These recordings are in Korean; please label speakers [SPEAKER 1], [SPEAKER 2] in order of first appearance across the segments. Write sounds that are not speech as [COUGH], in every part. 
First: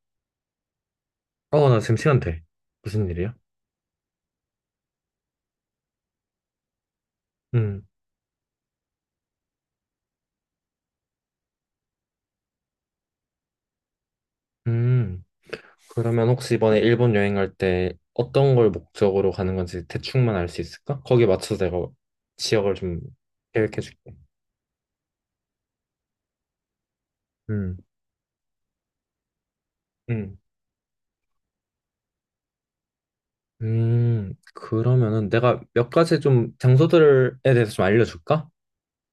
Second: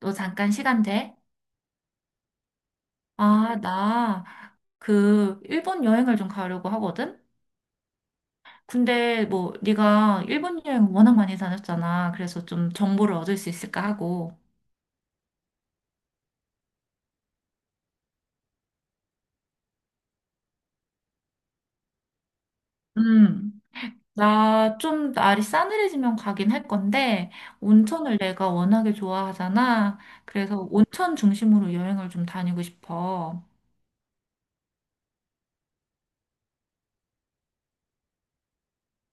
[SPEAKER 1] 너 잠깐 시간 돼?
[SPEAKER 2] 어, 나 지금 시간 돼. 무슨 일이야?
[SPEAKER 1] 아, 나 그 일본 여행을 좀 가려고 하거든?
[SPEAKER 2] 음,
[SPEAKER 1] 근데 뭐 네가 일본 여행 워낙 많이 다녔잖아. 그래서 좀 정보를 얻을 수 있을까 하고.
[SPEAKER 2] 음. 그러면 혹시 이번에 일본 여행 갈 때 어떤 걸 목적으로 가는 건지 대충만 알 수 있을까? 거기에 맞춰서 내가 지역을 좀
[SPEAKER 1] 음.
[SPEAKER 2] 계획해 줄게.
[SPEAKER 1] 나 좀 날이 싸늘해지면 가긴 할 건데
[SPEAKER 2] 음,
[SPEAKER 1] 온천을 내가 워낙에 좋아하잖아.
[SPEAKER 2] 음,
[SPEAKER 1] 그래서 온천 중심으로 여행을 좀 다니고 싶어.
[SPEAKER 2] 그러면은 내가 몇 가지 좀 장소들에 대해서 좀 알려줄까?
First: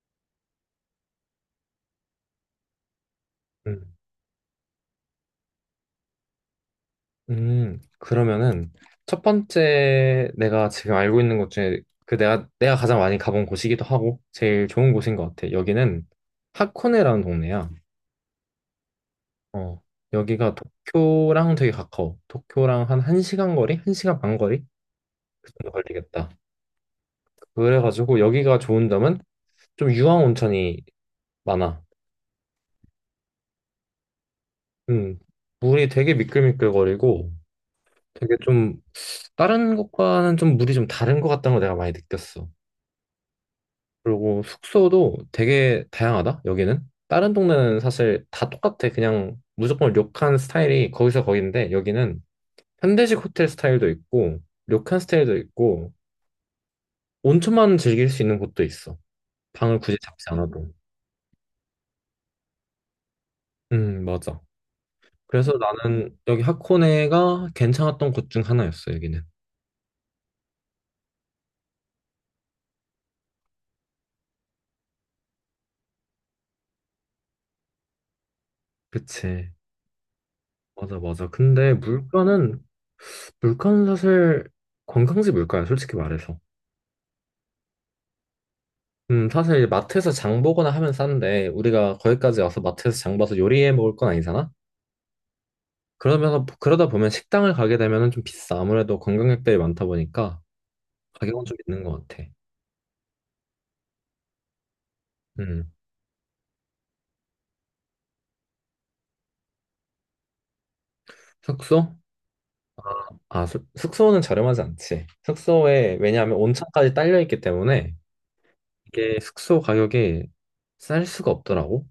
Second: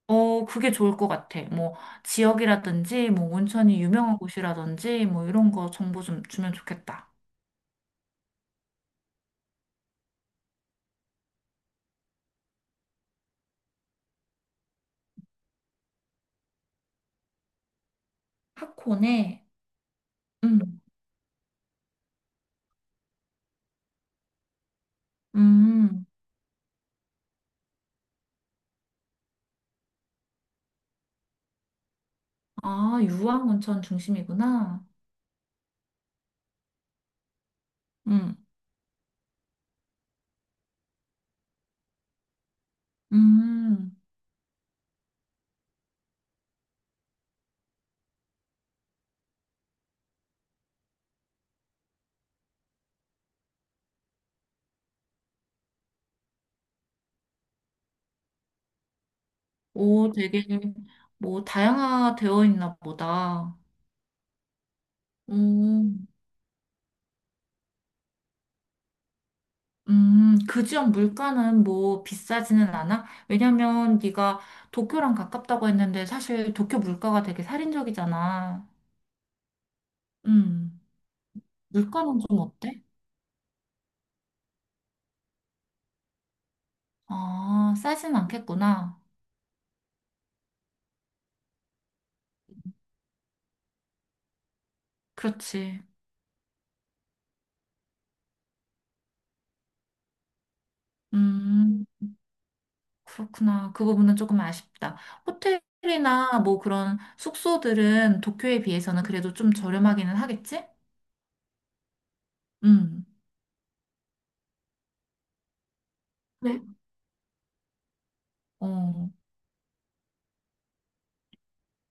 [SPEAKER 1] 어, 그게 좋을 것 같아. 뭐 지역이라든지 뭐 온천이
[SPEAKER 2] 음,
[SPEAKER 1] 유명한 곳이라든지 뭐 이런 거 정보 좀 주면 좋겠다.
[SPEAKER 2] 그러면은 첫 번째 내가 지금 알고 있는 곳 중에 그 내가 가장 많이 가본 곳이기도 하고 제일 좋은 곳인 것 같아. 여기는 하코네라는 동네야.
[SPEAKER 1] 하코네.
[SPEAKER 2] 어, 여기가
[SPEAKER 1] 음,
[SPEAKER 2] 도쿄랑 되게 가까워. 도쿄랑 한 1시간 거리? 1시간 반 거리? 그 정도
[SPEAKER 1] 음.
[SPEAKER 2] 걸리겠다. 그래가지고 여기가 좋은 점은 좀 유황 온천이 많아.
[SPEAKER 1] 아, 유황온천 중심이구나.
[SPEAKER 2] 음, 물이 되게 미끌미끌거리고 되게
[SPEAKER 1] 음,
[SPEAKER 2] 좀 다른 곳과는 좀 물이 좀 다른 것 같다는 걸 내가 많이 느꼈어.
[SPEAKER 1] 음.
[SPEAKER 2] 그리고 숙소도 되게 다양하다, 여기는. 다른 동네는 사실 다 똑같아. 그냥 무조건 료칸 스타일이 거기서 거긴데 여기는 현대식 호텔 스타일도 있고 료칸 스타일도 있고 온천만 즐길 수 있는 곳도 있어. 방을 굳이
[SPEAKER 1] 오,
[SPEAKER 2] 잡지
[SPEAKER 1] 되게
[SPEAKER 2] 않아도.
[SPEAKER 1] 뭐 다양화되어 있나 보다.
[SPEAKER 2] 맞아. 그래서
[SPEAKER 1] 음,
[SPEAKER 2] 나는 여기 하코네가 괜찮았던 곳 중 하나였어, 여기는.
[SPEAKER 1] 그 지역 물가는 뭐 비싸지는 않아? 왜냐면 네가 도쿄랑 가깝다고 했는데 사실 도쿄 물가가 되게 살인적이잖아.
[SPEAKER 2] 그치.
[SPEAKER 1] 음.
[SPEAKER 2] 맞아, 맞아. 근데
[SPEAKER 1] 물가는 좀
[SPEAKER 2] 물가는,
[SPEAKER 1] 어때?
[SPEAKER 2] 물가는 사실 관광지 물가야, 솔직히 말해서.
[SPEAKER 1] 아, 싸진 않겠구나.
[SPEAKER 2] 사실 이제 마트에서 장 보거나 하면 싼데, 우리가 거기까지 와서 마트에서 장 봐서 요리해 먹을 건 아니잖아?
[SPEAKER 1] 그렇지.
[SPEAKER 2] 그러면서, 그러다 보면 식당을 가게 되면은 좀 비싸. 아무래도 관광객들이 많다 보니까 가격은 좀 있는
[SPEAKER 1] 음.
[SPEAKER 2] 것 같아.
[SPEAKER 1] 그렇구나. 그 부분은 조금 아쉽다.
[SPEAKER 2] 음.
[SPEAKER 1] 호텔이나 뭐 그런 숙소들은 도쿄에 비해서는 그래도 좀 저렴하기는 하겠지?
[SPEAKER 2] 숙소?
[SPEAKER 1] 음.
[SPEAKER 2] 아, 숙소는 저렴하지 않지. 숙소에, 왜냐하면
[SPEAKER 1] 네.
[SPEAKER 2] 온천까지 딸려 있기 때문에
[SPEAKER 1] 어,
[SPEAKER 2] 이게 숙소 가격이 쌀 수가 없더라고.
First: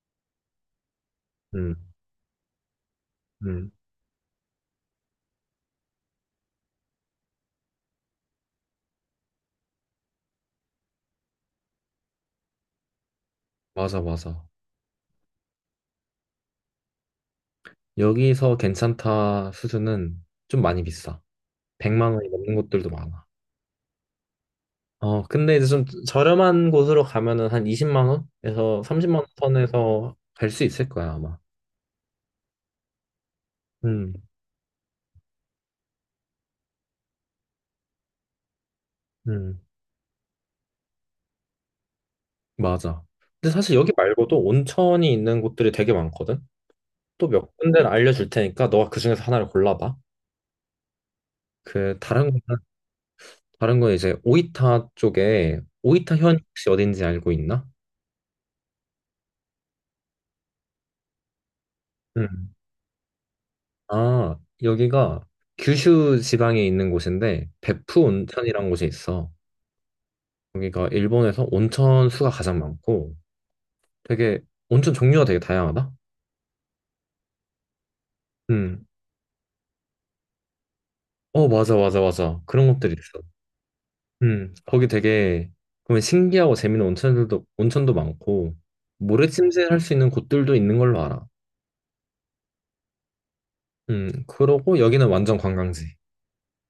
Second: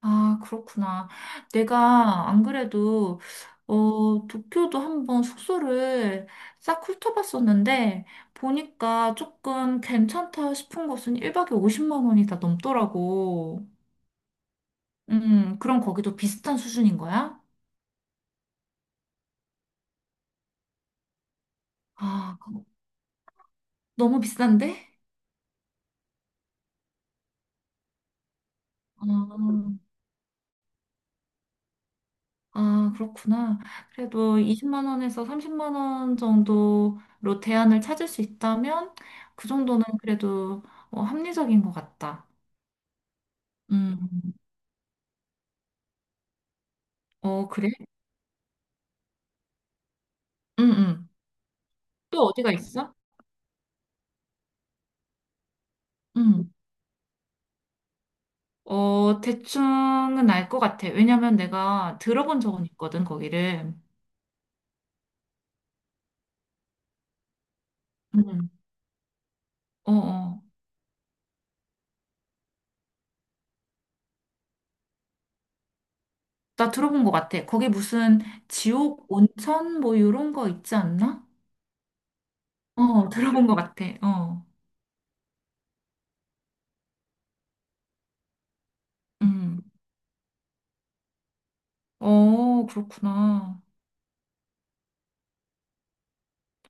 [SPEAKER 1] 아, 그렇구나.
[SPEAKER 2] 음,
[SPEAKER 1] 내가 안 그래도,
[SPEAKER 2] 음,
[SPEAKER 1] 어, 도쿄도 한번 숙소를 싹 훑어봤었는데, 보니까 조금 괜찮다 싶은 곳은 1박에 50만 원이 다 넘더라고.
[SPEAKER 2] 맞아, 맞아.
[SPEAKER 1] 그럼 거기도 비슷한 수준인 거야?
[SPEAKER 2] 여기서 괜찮다 수준은 좀 많이 비싸. 100만 원이
[SPEAKER 1] 아,
[SPEAKER 2] 넘는 곳들도 많아.
[SPEAKER 1] 너무 비싼데?
[SPEAKER 2] 어, 근데 이제 좀 저렴한 곳으로 가면은 한 20만 원에서 30만 원 선에서 갈 수 있을 거야, 아마.
[SPEAKER 1] 아, 그렇구나.
[SPEAKER 2] 음,
[SPEAKER 1] 그래도 20만 원에서 30만 원 정도로 대안을 찾을 수 있다면 그
[SPEAKER 2] 음,
[SPEAKER 1] 정도는 그래도 어, 합리적인 것 같다.
[SPEAKER 2] 맞아. 근데 사실 여기
[SPEAKER 1] 음,
[SPEAKER 2] 말고도 온천이 있는 곳들이 되게 많거든. 또
[SPEAKER 1] 어,
[SPEAKER 2] 몇
[SPEAKER 1] 그래?
[SPEAKER 2] 군데를 알려줄 테니까 너가 그 중에서 하나를 골라봐.
[SPEAKER 1] 응, 응.
[SPEAKER 2] 그
[SPEAKER 1] 또
[SPEAKER 2] 다른
[SPEAKER 1] 어디가
[SPEAKER 2] 거
[SPEAKER 1] 있어?
[SPEAKER 2] 다른 건 이제 오이타 쪽에 오이타 현
[SPEAKER 1] 응.
[SPEAKER 2] 혹시 어딘지 알고 있나?
[SPEAKER 1] 어, 대충은 알 것 같아. 왜냐면 내가 들어본
[SPEAKER 2] 음.
[SPEAKER 1] 적은 있거든, 거기를.
[SPEAKER 2] 아, 여기가 규슈 지방에 있는 곳인데 베푸
[SPEAKER 1] 응.
[SPEAKER 2] 온천이라는 곳이 있어.
[SPEAKER 1] 어, 어.
[SPEAKER 2] 여기가 일본에서 온천 수가 가장 많고 되게 온천 종류가 되게 다양하다.
[SPEAKER 1] 나 들어본 것 같아. 거기 무슨
[SPEAKER 2] 음.
[SPEAKER 1] 지옥 온천 뭐 이런 거 있지 않나?
[SPEAKER 2] 어, 맞아, 맞아, 맞아, 그런 것들이
[SPEAKER 1] 어,
[SPEAKER 2] 있어.
[SPEAKER 1] 들어본 것 같아. 어.
[SPEAKER 2] 음, 거기 되게 그러면 신기하고 재밌는 온천들도 온천도 많고 모래
[SPEAKER 1] 음.
[SPEAKER 2] 침실 할 수 있는 곳들도 있는 걸로 알아.
[SPEAKER 1] 어, 그렇구나.
[SPEAKER 2] 그러고 여기는 완전 관광지.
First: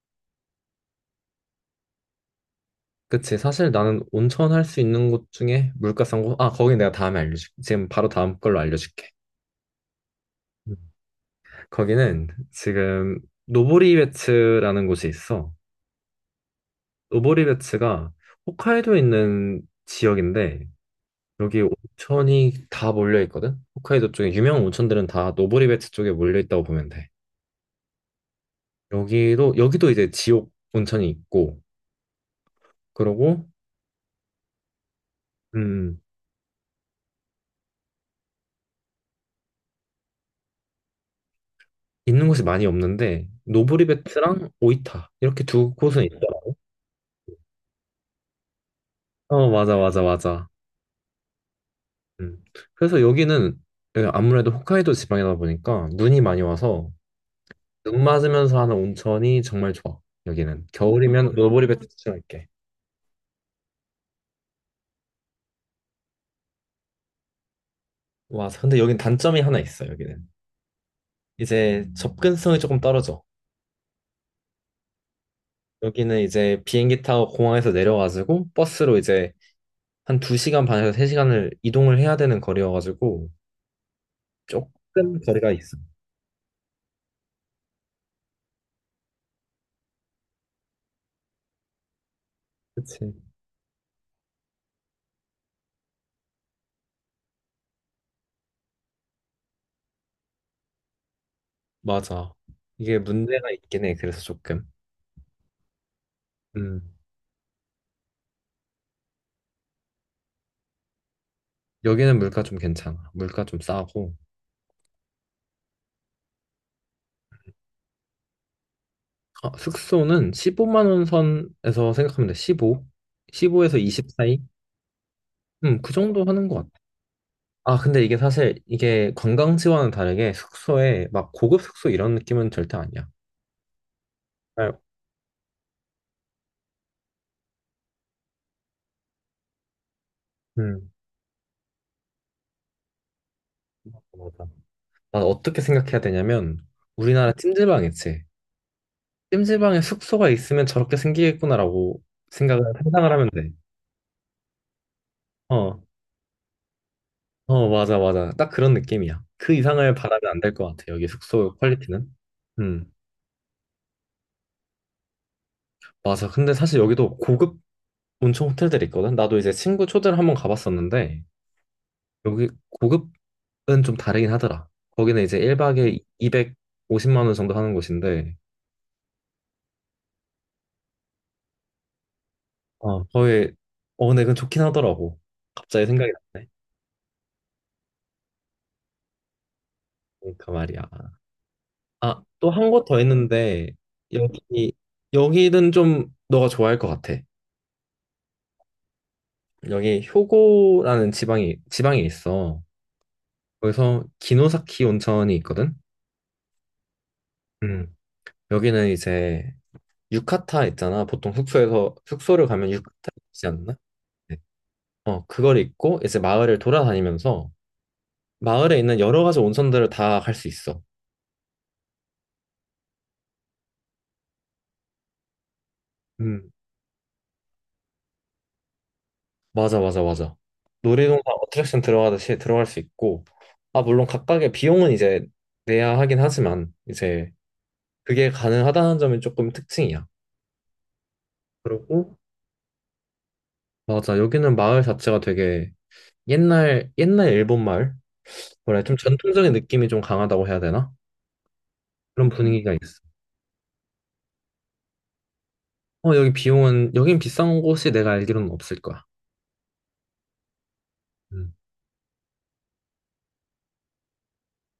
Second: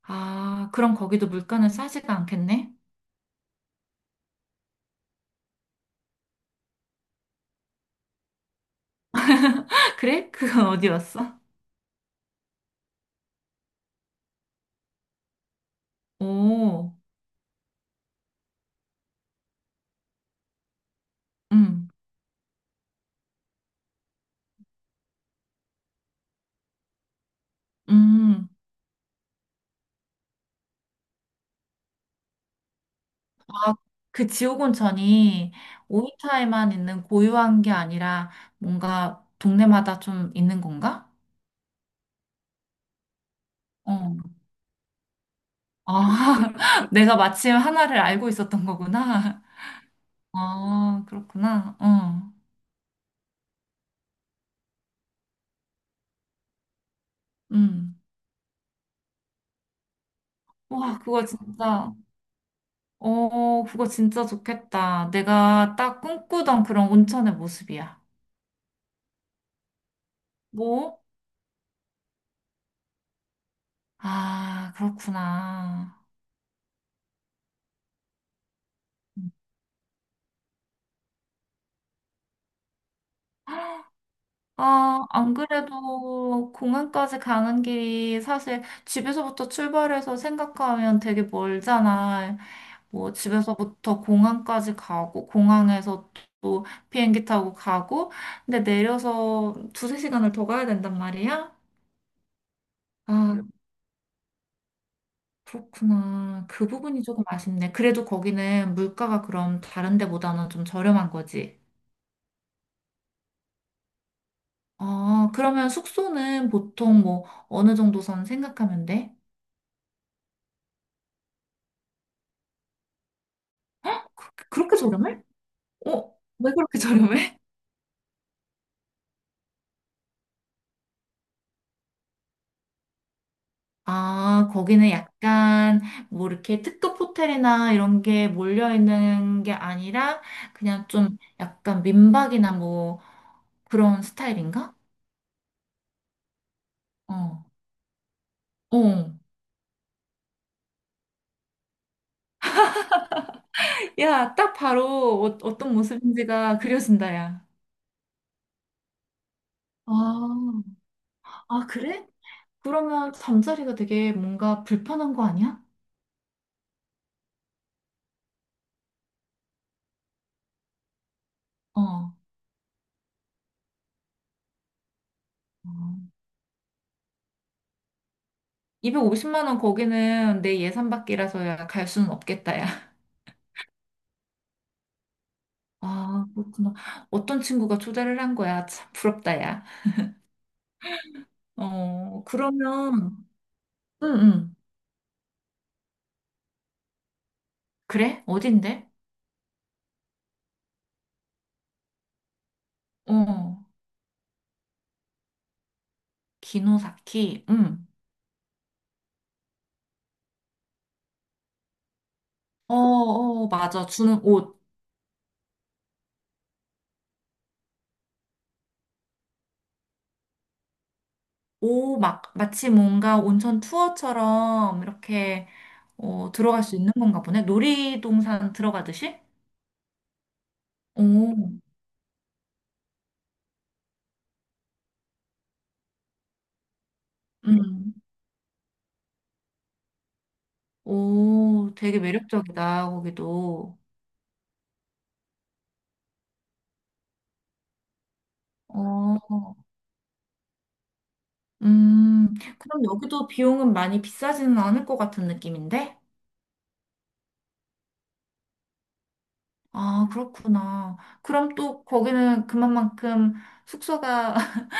[SPEAKER 1] 아, 그럼 거기도 물가는 싸지가 않겠네?
[SPEAKER 2] 그치. 사실 나는 온천 할 수 있는 곳 중에 물가 싼 곳, 아, 거기 내가 다음에 알려줄게. 지금 바로 다음 걸로 알려줄게.
[SPEAKER 1] [LAUGHS] 그래? 그건
[SPEAKER 2] 음.
[SPEAKER 1] 어디였어?
[SPEAKER 2] 거기는 지금 노보리베츠라는 곳이 있어.
[SPEAKER 1] [LAUGHS] 오,
[SPEAKER 2] 노보리베츠가 홋카이도에 있는 지역인데, 여기
[SPEAKER 1] 음,
[SPEAKER 2] 온천이 다 몰려 있거든? 홋카이도 쪽에 유명한 온천들은 다 노보리베츠 쪽에 몰려 있다고 보면 돼.
[SPEAKER 1] 음.
[SPEAKER 2] 여기도 이제 지옥 온천이 있고, 그러고,
[SPEAKER 1] 아, 그 지옥 온천이
[SPEAKER 2] 음,
[SPEAKER 1] 오이타에만 있는 고유한 게 아니라 뭔가 동네마다 좀 있는 건가?
[SPEAKER 2] 있는 곳이 많이 없는데
[SPEAKER 1] 어.
[SPEAKER 2] 노브리베트랑 오이타 이렇게 두
[SPEAKER 1] 아,
[SPEAKER 2] 곳은 있더라.
[SPEAKER 1] [LAUGHS] 내가 마침 하나를 알고 있었던 거구나.
[SPEAKER 2] 어, 맞아, 맞아,
[SPEAKER 1] [LAUGHS]
[SPEAKER 2] 맞아.
[SPEAKER 1] 아, 그렇구나. 어,
[SPEAKER 2] 음. 그래서 여기는 아무래도 홋카이도 지방이다 보니까 눈이 많이 와서
[SPEAKER 1] 음.
[SPEAKER 2] 눈 맞으면서 하는 온천이 정말 좋아. 여기는
[SPEAKER 1] 와, 그거
[SPEAKER 2] 겨울이면 노브리베트
[SPEAKER 1] 진짜,
[SPEAKER 2] 추천할게.
[SPEAKER 1] 어, 그거 진짜 좋겠다. 내가 딱 꿈꾸던 그런 온천의 모습이야.
[SPEAKER 2] 와, 근데 여긴 단점이 하나 있어. 여기는
[SPEAKER 1] 뭐?
[SPEAKER 2] 이제 접근성이 조금 떨어져.
[SPEAKER 1] 아, 그렇구나.
[SPEAKER 2] 여기는 이제 비행기 타고 공항에서 내려가지고 버스로
[SPEAKER 1] 음.
[SPEAKER 2] 이제 한 두 시간 반에서 세 시간을 이동을 해야 되는 거리여가지고
[SPEAKER 1] 아,
[SPEAKER 2] 조금
[SPEAKER 1] 안
[SPEAKER 2] 거리가 있어.
[SPEAKER 1] 그래도 공항까지 가는 길이 사실 집에서부터 출발해서 생각하면 되게 멀잖아.
[SPEAKER 2] 그치.
[SPEAKER 1] 뭐 집에서부터 공항까지 가고 공항에서 또 비행기 타고 가고 근데 내려서 두세 시간을 더 가야 된단 말이야?
[SPEAKER 2] 맞아. 이게
[SPEAKER 1] 아,
[SPEAKER 2] 문제가 있긴 해. 그래서 조금.
[SPEAKER 1] 그렇구나. 그
[SPEAKER 2] 음.
[SPEAKER 1] 부분이 조금 아쉽네. 그래도 거기는 물가가 그럼 다른 데보다는 좀 저렴한 거지.
[SPEAKER 2] 여기는 물가 좀 괜찮아. 물가 좀 싸고.
[SPEAKER 1] 아, 그러면 숙소는 보통 뭐 어느 정도 선 생각하면 돼?
[SPEAKER 2] 아, 숙소는 15만 원 선에서 생각하면 돼. 15. 15에서 20 사이?
[SPEAKER 1] 그렇게 저렴해?
[SPEAKER 2] 그
[SPEAKER 1] 어?
[SPEAKER 2] 정도 하는
[SPEAKER 1] 왜
[SPEAKER 2] 것 같아.
[SPEAKER 1] 그렇게 저렴해?
[SPEAKER 2] 아, 근데 이게 사실 이게 관광지와는 다르게 숙소에 막 고급 숙소 이런 느낌은 절대 아니야.
[SPEAKER 1] 아,
[SPEAKER 2] 아,
[SPEAKER 1] 거기는 약간 뭐 이렇게 특급 호텔이나 이런 게 몰려 있는 게 아니라 그냥
[SPEAKER 2] 음.
[SPEAKER 1] 좀 약간 민박이나 뭐 그런
[SPEAKER 2] 맞아.
[SPEAKER 1] 스타일인가?
[SPEAKER 2] 난 어떻게 생각해야 되냐면 우리나라
[SPEAKER 1] 어.
[SPEAKER 2] 찜질방 있지.
[SPEAKER 1] 어.
[SPEAKER 2] 찜질방에 숙소가 있으면 저렇게 생기겠구나라고 생각을 상상을 하면 돼.
[SPEAKER 1] 야, 딱 바로 어, 어떤
[SPEAKER 2] 어.
[SPEAKER 1] 모습인지가 그려진다, 야.
[SPEAKER 2] 어, 맞아, 맞아. 딱 그런 느낌이야. 그 이상을
[SPEAKER 1] 아,
[SPEAKER 2] 바라면 안 될 것 같아. 여기 숙소
[SPEAKER 1] 아, 그래?
[SPEAKER 2] 퀄리티는. 음,
[SPEAKER 1] 그러면 잠자리가 되게 뭔가 불편한 거 아니야?
[SPEAKER 2] 맞아. 근데 사실 여기도 고급 온천 호텔들이 있거든. 나도 이제 친구 초대를 한번 가봤었는데,
[SPEAKER 1] 어.
[SPEAKER 2] 여기 고급은 좀 다르긴 하더라. 거기는 이제 1박에
[SPEAKER 1] 어.
[SPEAKER 2] 250만 원 정도 하는 곳인데,
[SPEAKER 1] 250만 원 거기는 내 예산 밖이라서야 갈 수는 없겠다, 야.
[SPEAKER 2] 어, 거의, 어, 근데 그건 좋긴 하더라고. 갑자기 생각이
[SPEAKER 1] 아,
[SPEAKER 2] 났네.
[SPEAKER 1] 그렇구나. 어떤 친구가 초대를 한 거야? 참 부럽다, 야.
[SPEAKER 2] 그러니까 말이야. 아,
[SPEAKER 1] 어,
[SPEAKER 2] 또 한 곳 더
[SPEAKER 1] 그러면,
[SPEAKER 2] 있는데,
[SPEAKER 1] 응, 응.
[SPEAKER 2] 여기, 여기는 좀 너가 좋아할 것 같아.
[SPEAKER 1] 그래? 어딘데?
[SPEAKER 2] 여기 효고라는 지방이 있어.
[SPEAKER 1] 어,
[SPEAKER 2] 거기서 기노사키 온천이 있거든.
[SPEAKER 1] 기노사키, 응.
[SPEAKER 2] 음. 여기는 이제 유카타 있잖아. 보통 숙소에서 숙소를 가면
[SPEAKER 1] 어,
[SPEAKER 2] 유카타
[SPEAKER 1] 어,
[SPEAKER 2] 있지 않나?
[SPEAKER 1] 맞아. 주는
[SPEAKER 2] 네.
[SPEAKER 1] 옷.
[SPEAKER 2] 어, 그걸 입고 이제 마을을 돌아다니면서 마을에 있는 여러 가지 온천들을 다 갈 수 있어.
[SPEAKER 1] 오 막, 마치 뭔가 온천 투어처럼 이렇게, 어,
[SPEAKER 2] 음.
[SPEAKER 1] 들어갈 수 있는 건가 보네. 놀이동산 들어가듯이?
[SPEAKER 2] 맞아, 맞아, 맞아. 놀이동산
[SPEAKER 1] 오,
[SPEAKER 2] 어트랙션 들어가듯이 들어갈 수 있고, 아, 물론 각각의 비용은 이제 내야 하긴 하지만 이제
[SPEAKER 1] 응.
[SPEAKER 2] 그게 가능하다는 점이 조금 특징이야.
[SPEAKER 1] 오, 되게
[SPEAKER 2] 그리고
[SPEAKER 1] 매력적이다, 거기도.
[SPEAKER 2] 맞아. 여기는 마을 자체가 되게 옛날, 옛날 일본 마을? 뭐래, 좀 전통적인
[SPEAKER 1] 어.
[SPEAKER 2] 느낌이 좀 강하다고 해야 되나? 그런 분위기가
[SPEAKER 1] 그럼
[SPEAKER 2] 있어.
[SPEAKER 1] 여기도 비용은 많이 비싸지는 않을 것 같은 느낌인데?
[SPEAKER 2] 어, 여기 비용은, 여긴 비싼 곳이 내가 알기로는 없을 거야.
[SPEAKER 1] 아, 그렇구나.
[SPEAKER 2] 음.
[SPEAKER 1] 그럼 또 거기는 그만큼 숙소가 [LAUGHS]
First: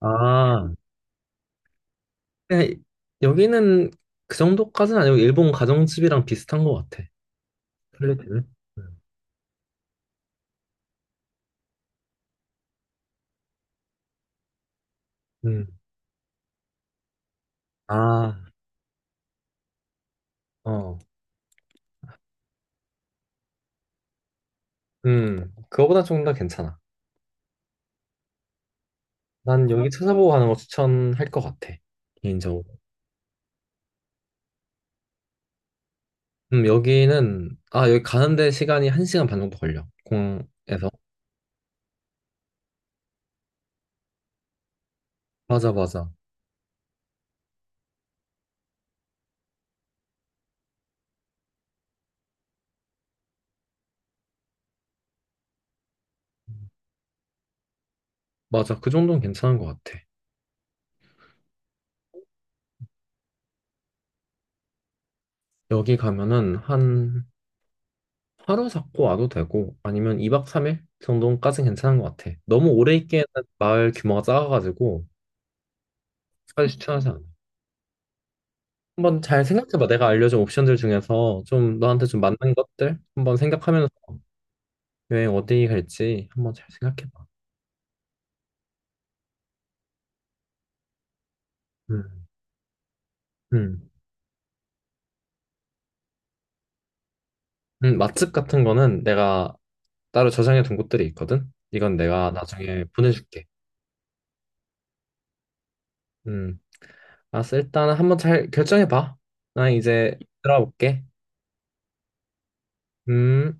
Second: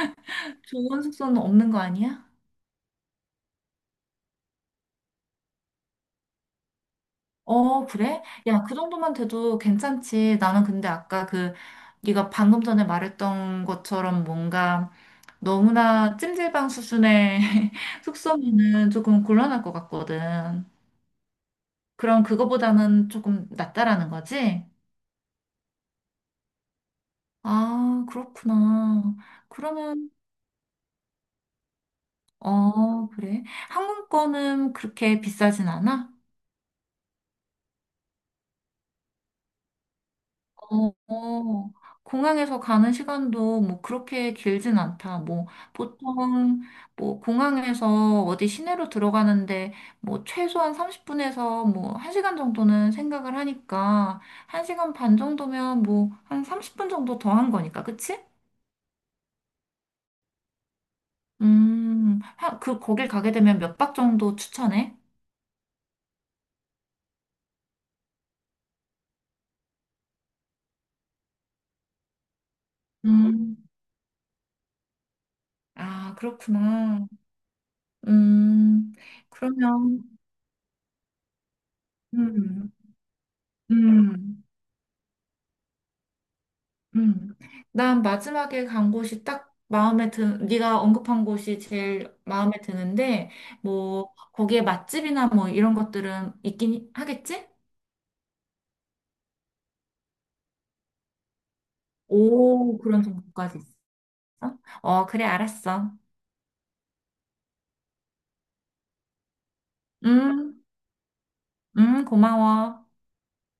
[SPEAKER 2] 아,
[SPEAKER 1] 좋은 숙소는 없는 거 아니야?
[SPEAKER 2] 그냥 여기는 그 정도까지는 아니고, 일본 가정집이랑 비슷한 것 같아.
[SPEAKER 1] 어,
[SPEAKER 2] 플레이
[SPEAKER 1] 그래?
[SPEAKER 2] 트
[SPEAKER 1] 야, 그
[SPEAKER 2] 음.
[SPEAKER 1] 정도만 돼도 괜찮지. 나는 근데 아까 그 네가 방금 전에 말했던 것처럼 뭔가
[SPEAKER 2] 음.
[SPEAKER 1] 너무나 찜질방 수준의 [LAUGHS]
[SPEAKER 2] 아,
[SPEAKER 1] 숙소면은 조금 곤란할 것 같거든.
[SPEAKER 2] 어.
[SPEAKER 1] 그럼 그거보다는 조금 낫다라는 거지?
[SPEAKER 2] 음. 그거보다 조금 더 괜찮아.
[SPEAKER 1] 아, 그렇구나.
[SPEAKER 2] 난 여기
[SPEAKER 1] 그러면,
[SPEAKER 2] 찾아보고 가는 거 추천할 것 같아. 개인적으로.
[SPEAKER 1] 어, 그래. 항공권은 그렇게 비싸진 않아?
[SPEAKER 2] 여기는, 아, 여기 가는데 시간이 한 시간 반 정도 걸려. 공에서.
[SPEAKER 1] 어, 어. 공항에서 가는 시간도 뭐 그렇게 길진 않다. 뭐
[SPEAKER 2] 맞아, 맞아.
[SPEAKER 1] 보통 뭐 공항에서 어디 시내로 들어가는데 뭐 최소한 30분에서 뭐 1시간 정도는 생각을 하니까 1시간 반 정도면 뭐 한 30분 정도 더한 거니까. 그치?
[SPEAKER 2] 맞아. 그 정도는 괜찮은 것 같아.
[SPEAKER 1] 그 거길 가게 되면 몇 박 정도 추천해?
[SPEAKER 2] 여기 가면은 한 하루 잡고 와도 되고, 아니면 2박 3일 정도까지 는 괜찮은 것 같아. 너무 오래 있기에는
[SPEAKER 1] 음.
[SPEAKER 2] 마을 규모가 작아가지고,
[SPEAKER 1] 아,
[SPEAKER 2] 까지
[SPEAKER 1] 그렇구나.
[SPEAKER 2] 추천하지 않아.
[SPEAKER 1] 음,
[SPEAKER 2] 한번 잘 생각해봐. 내가
[SPEAKER 1] 그러면,
[SPEAKER 2] 알려준 옵션들 중에서 좀 너한테 좀 맞는
[SPEAKER 1] 음,
[SPEAKER 2] 것들 한번 생각하면서
[SPEAKER 1] 음,
[SPEAKER 2] 여행 어디 갈지 한번 잘 생각해봐.
[SPEAKER 1] 음. 난 마지막에 간 곳이 딱 네가 언급한 곳이 제일
[SPEAKER 2] 음,
[SPEAKER 1] 마음에 드는데,
[SPEAKER 2] 음.
[SPEAKER 1] 뭐, 거기에 맛집이나 뭐 이런 것들은 있긴 하겠지?
[SPEAKER 2] 맛집 같은 거는 내가 따로 저장해 둔 곳들이 있거든. 이건 내가
[SPEAKER 1] 오,
[SPEAKER 2] 나중에
[SPEAKER 1] 그런
[SPEAKER 2] 보내줄게.
[SPEAKER 1] 정보까지 있어? 어, 그래, 알았어.
[SPEAKER 2] 음, 알았어. 일단은 한번 잘 결정해 봐. 나 이제
[SPEAKER 1] 음,
[SPEAKER 2] 들어볼게.
[SPEAKER 1] 고마워.
[SPEAKER 2] 음.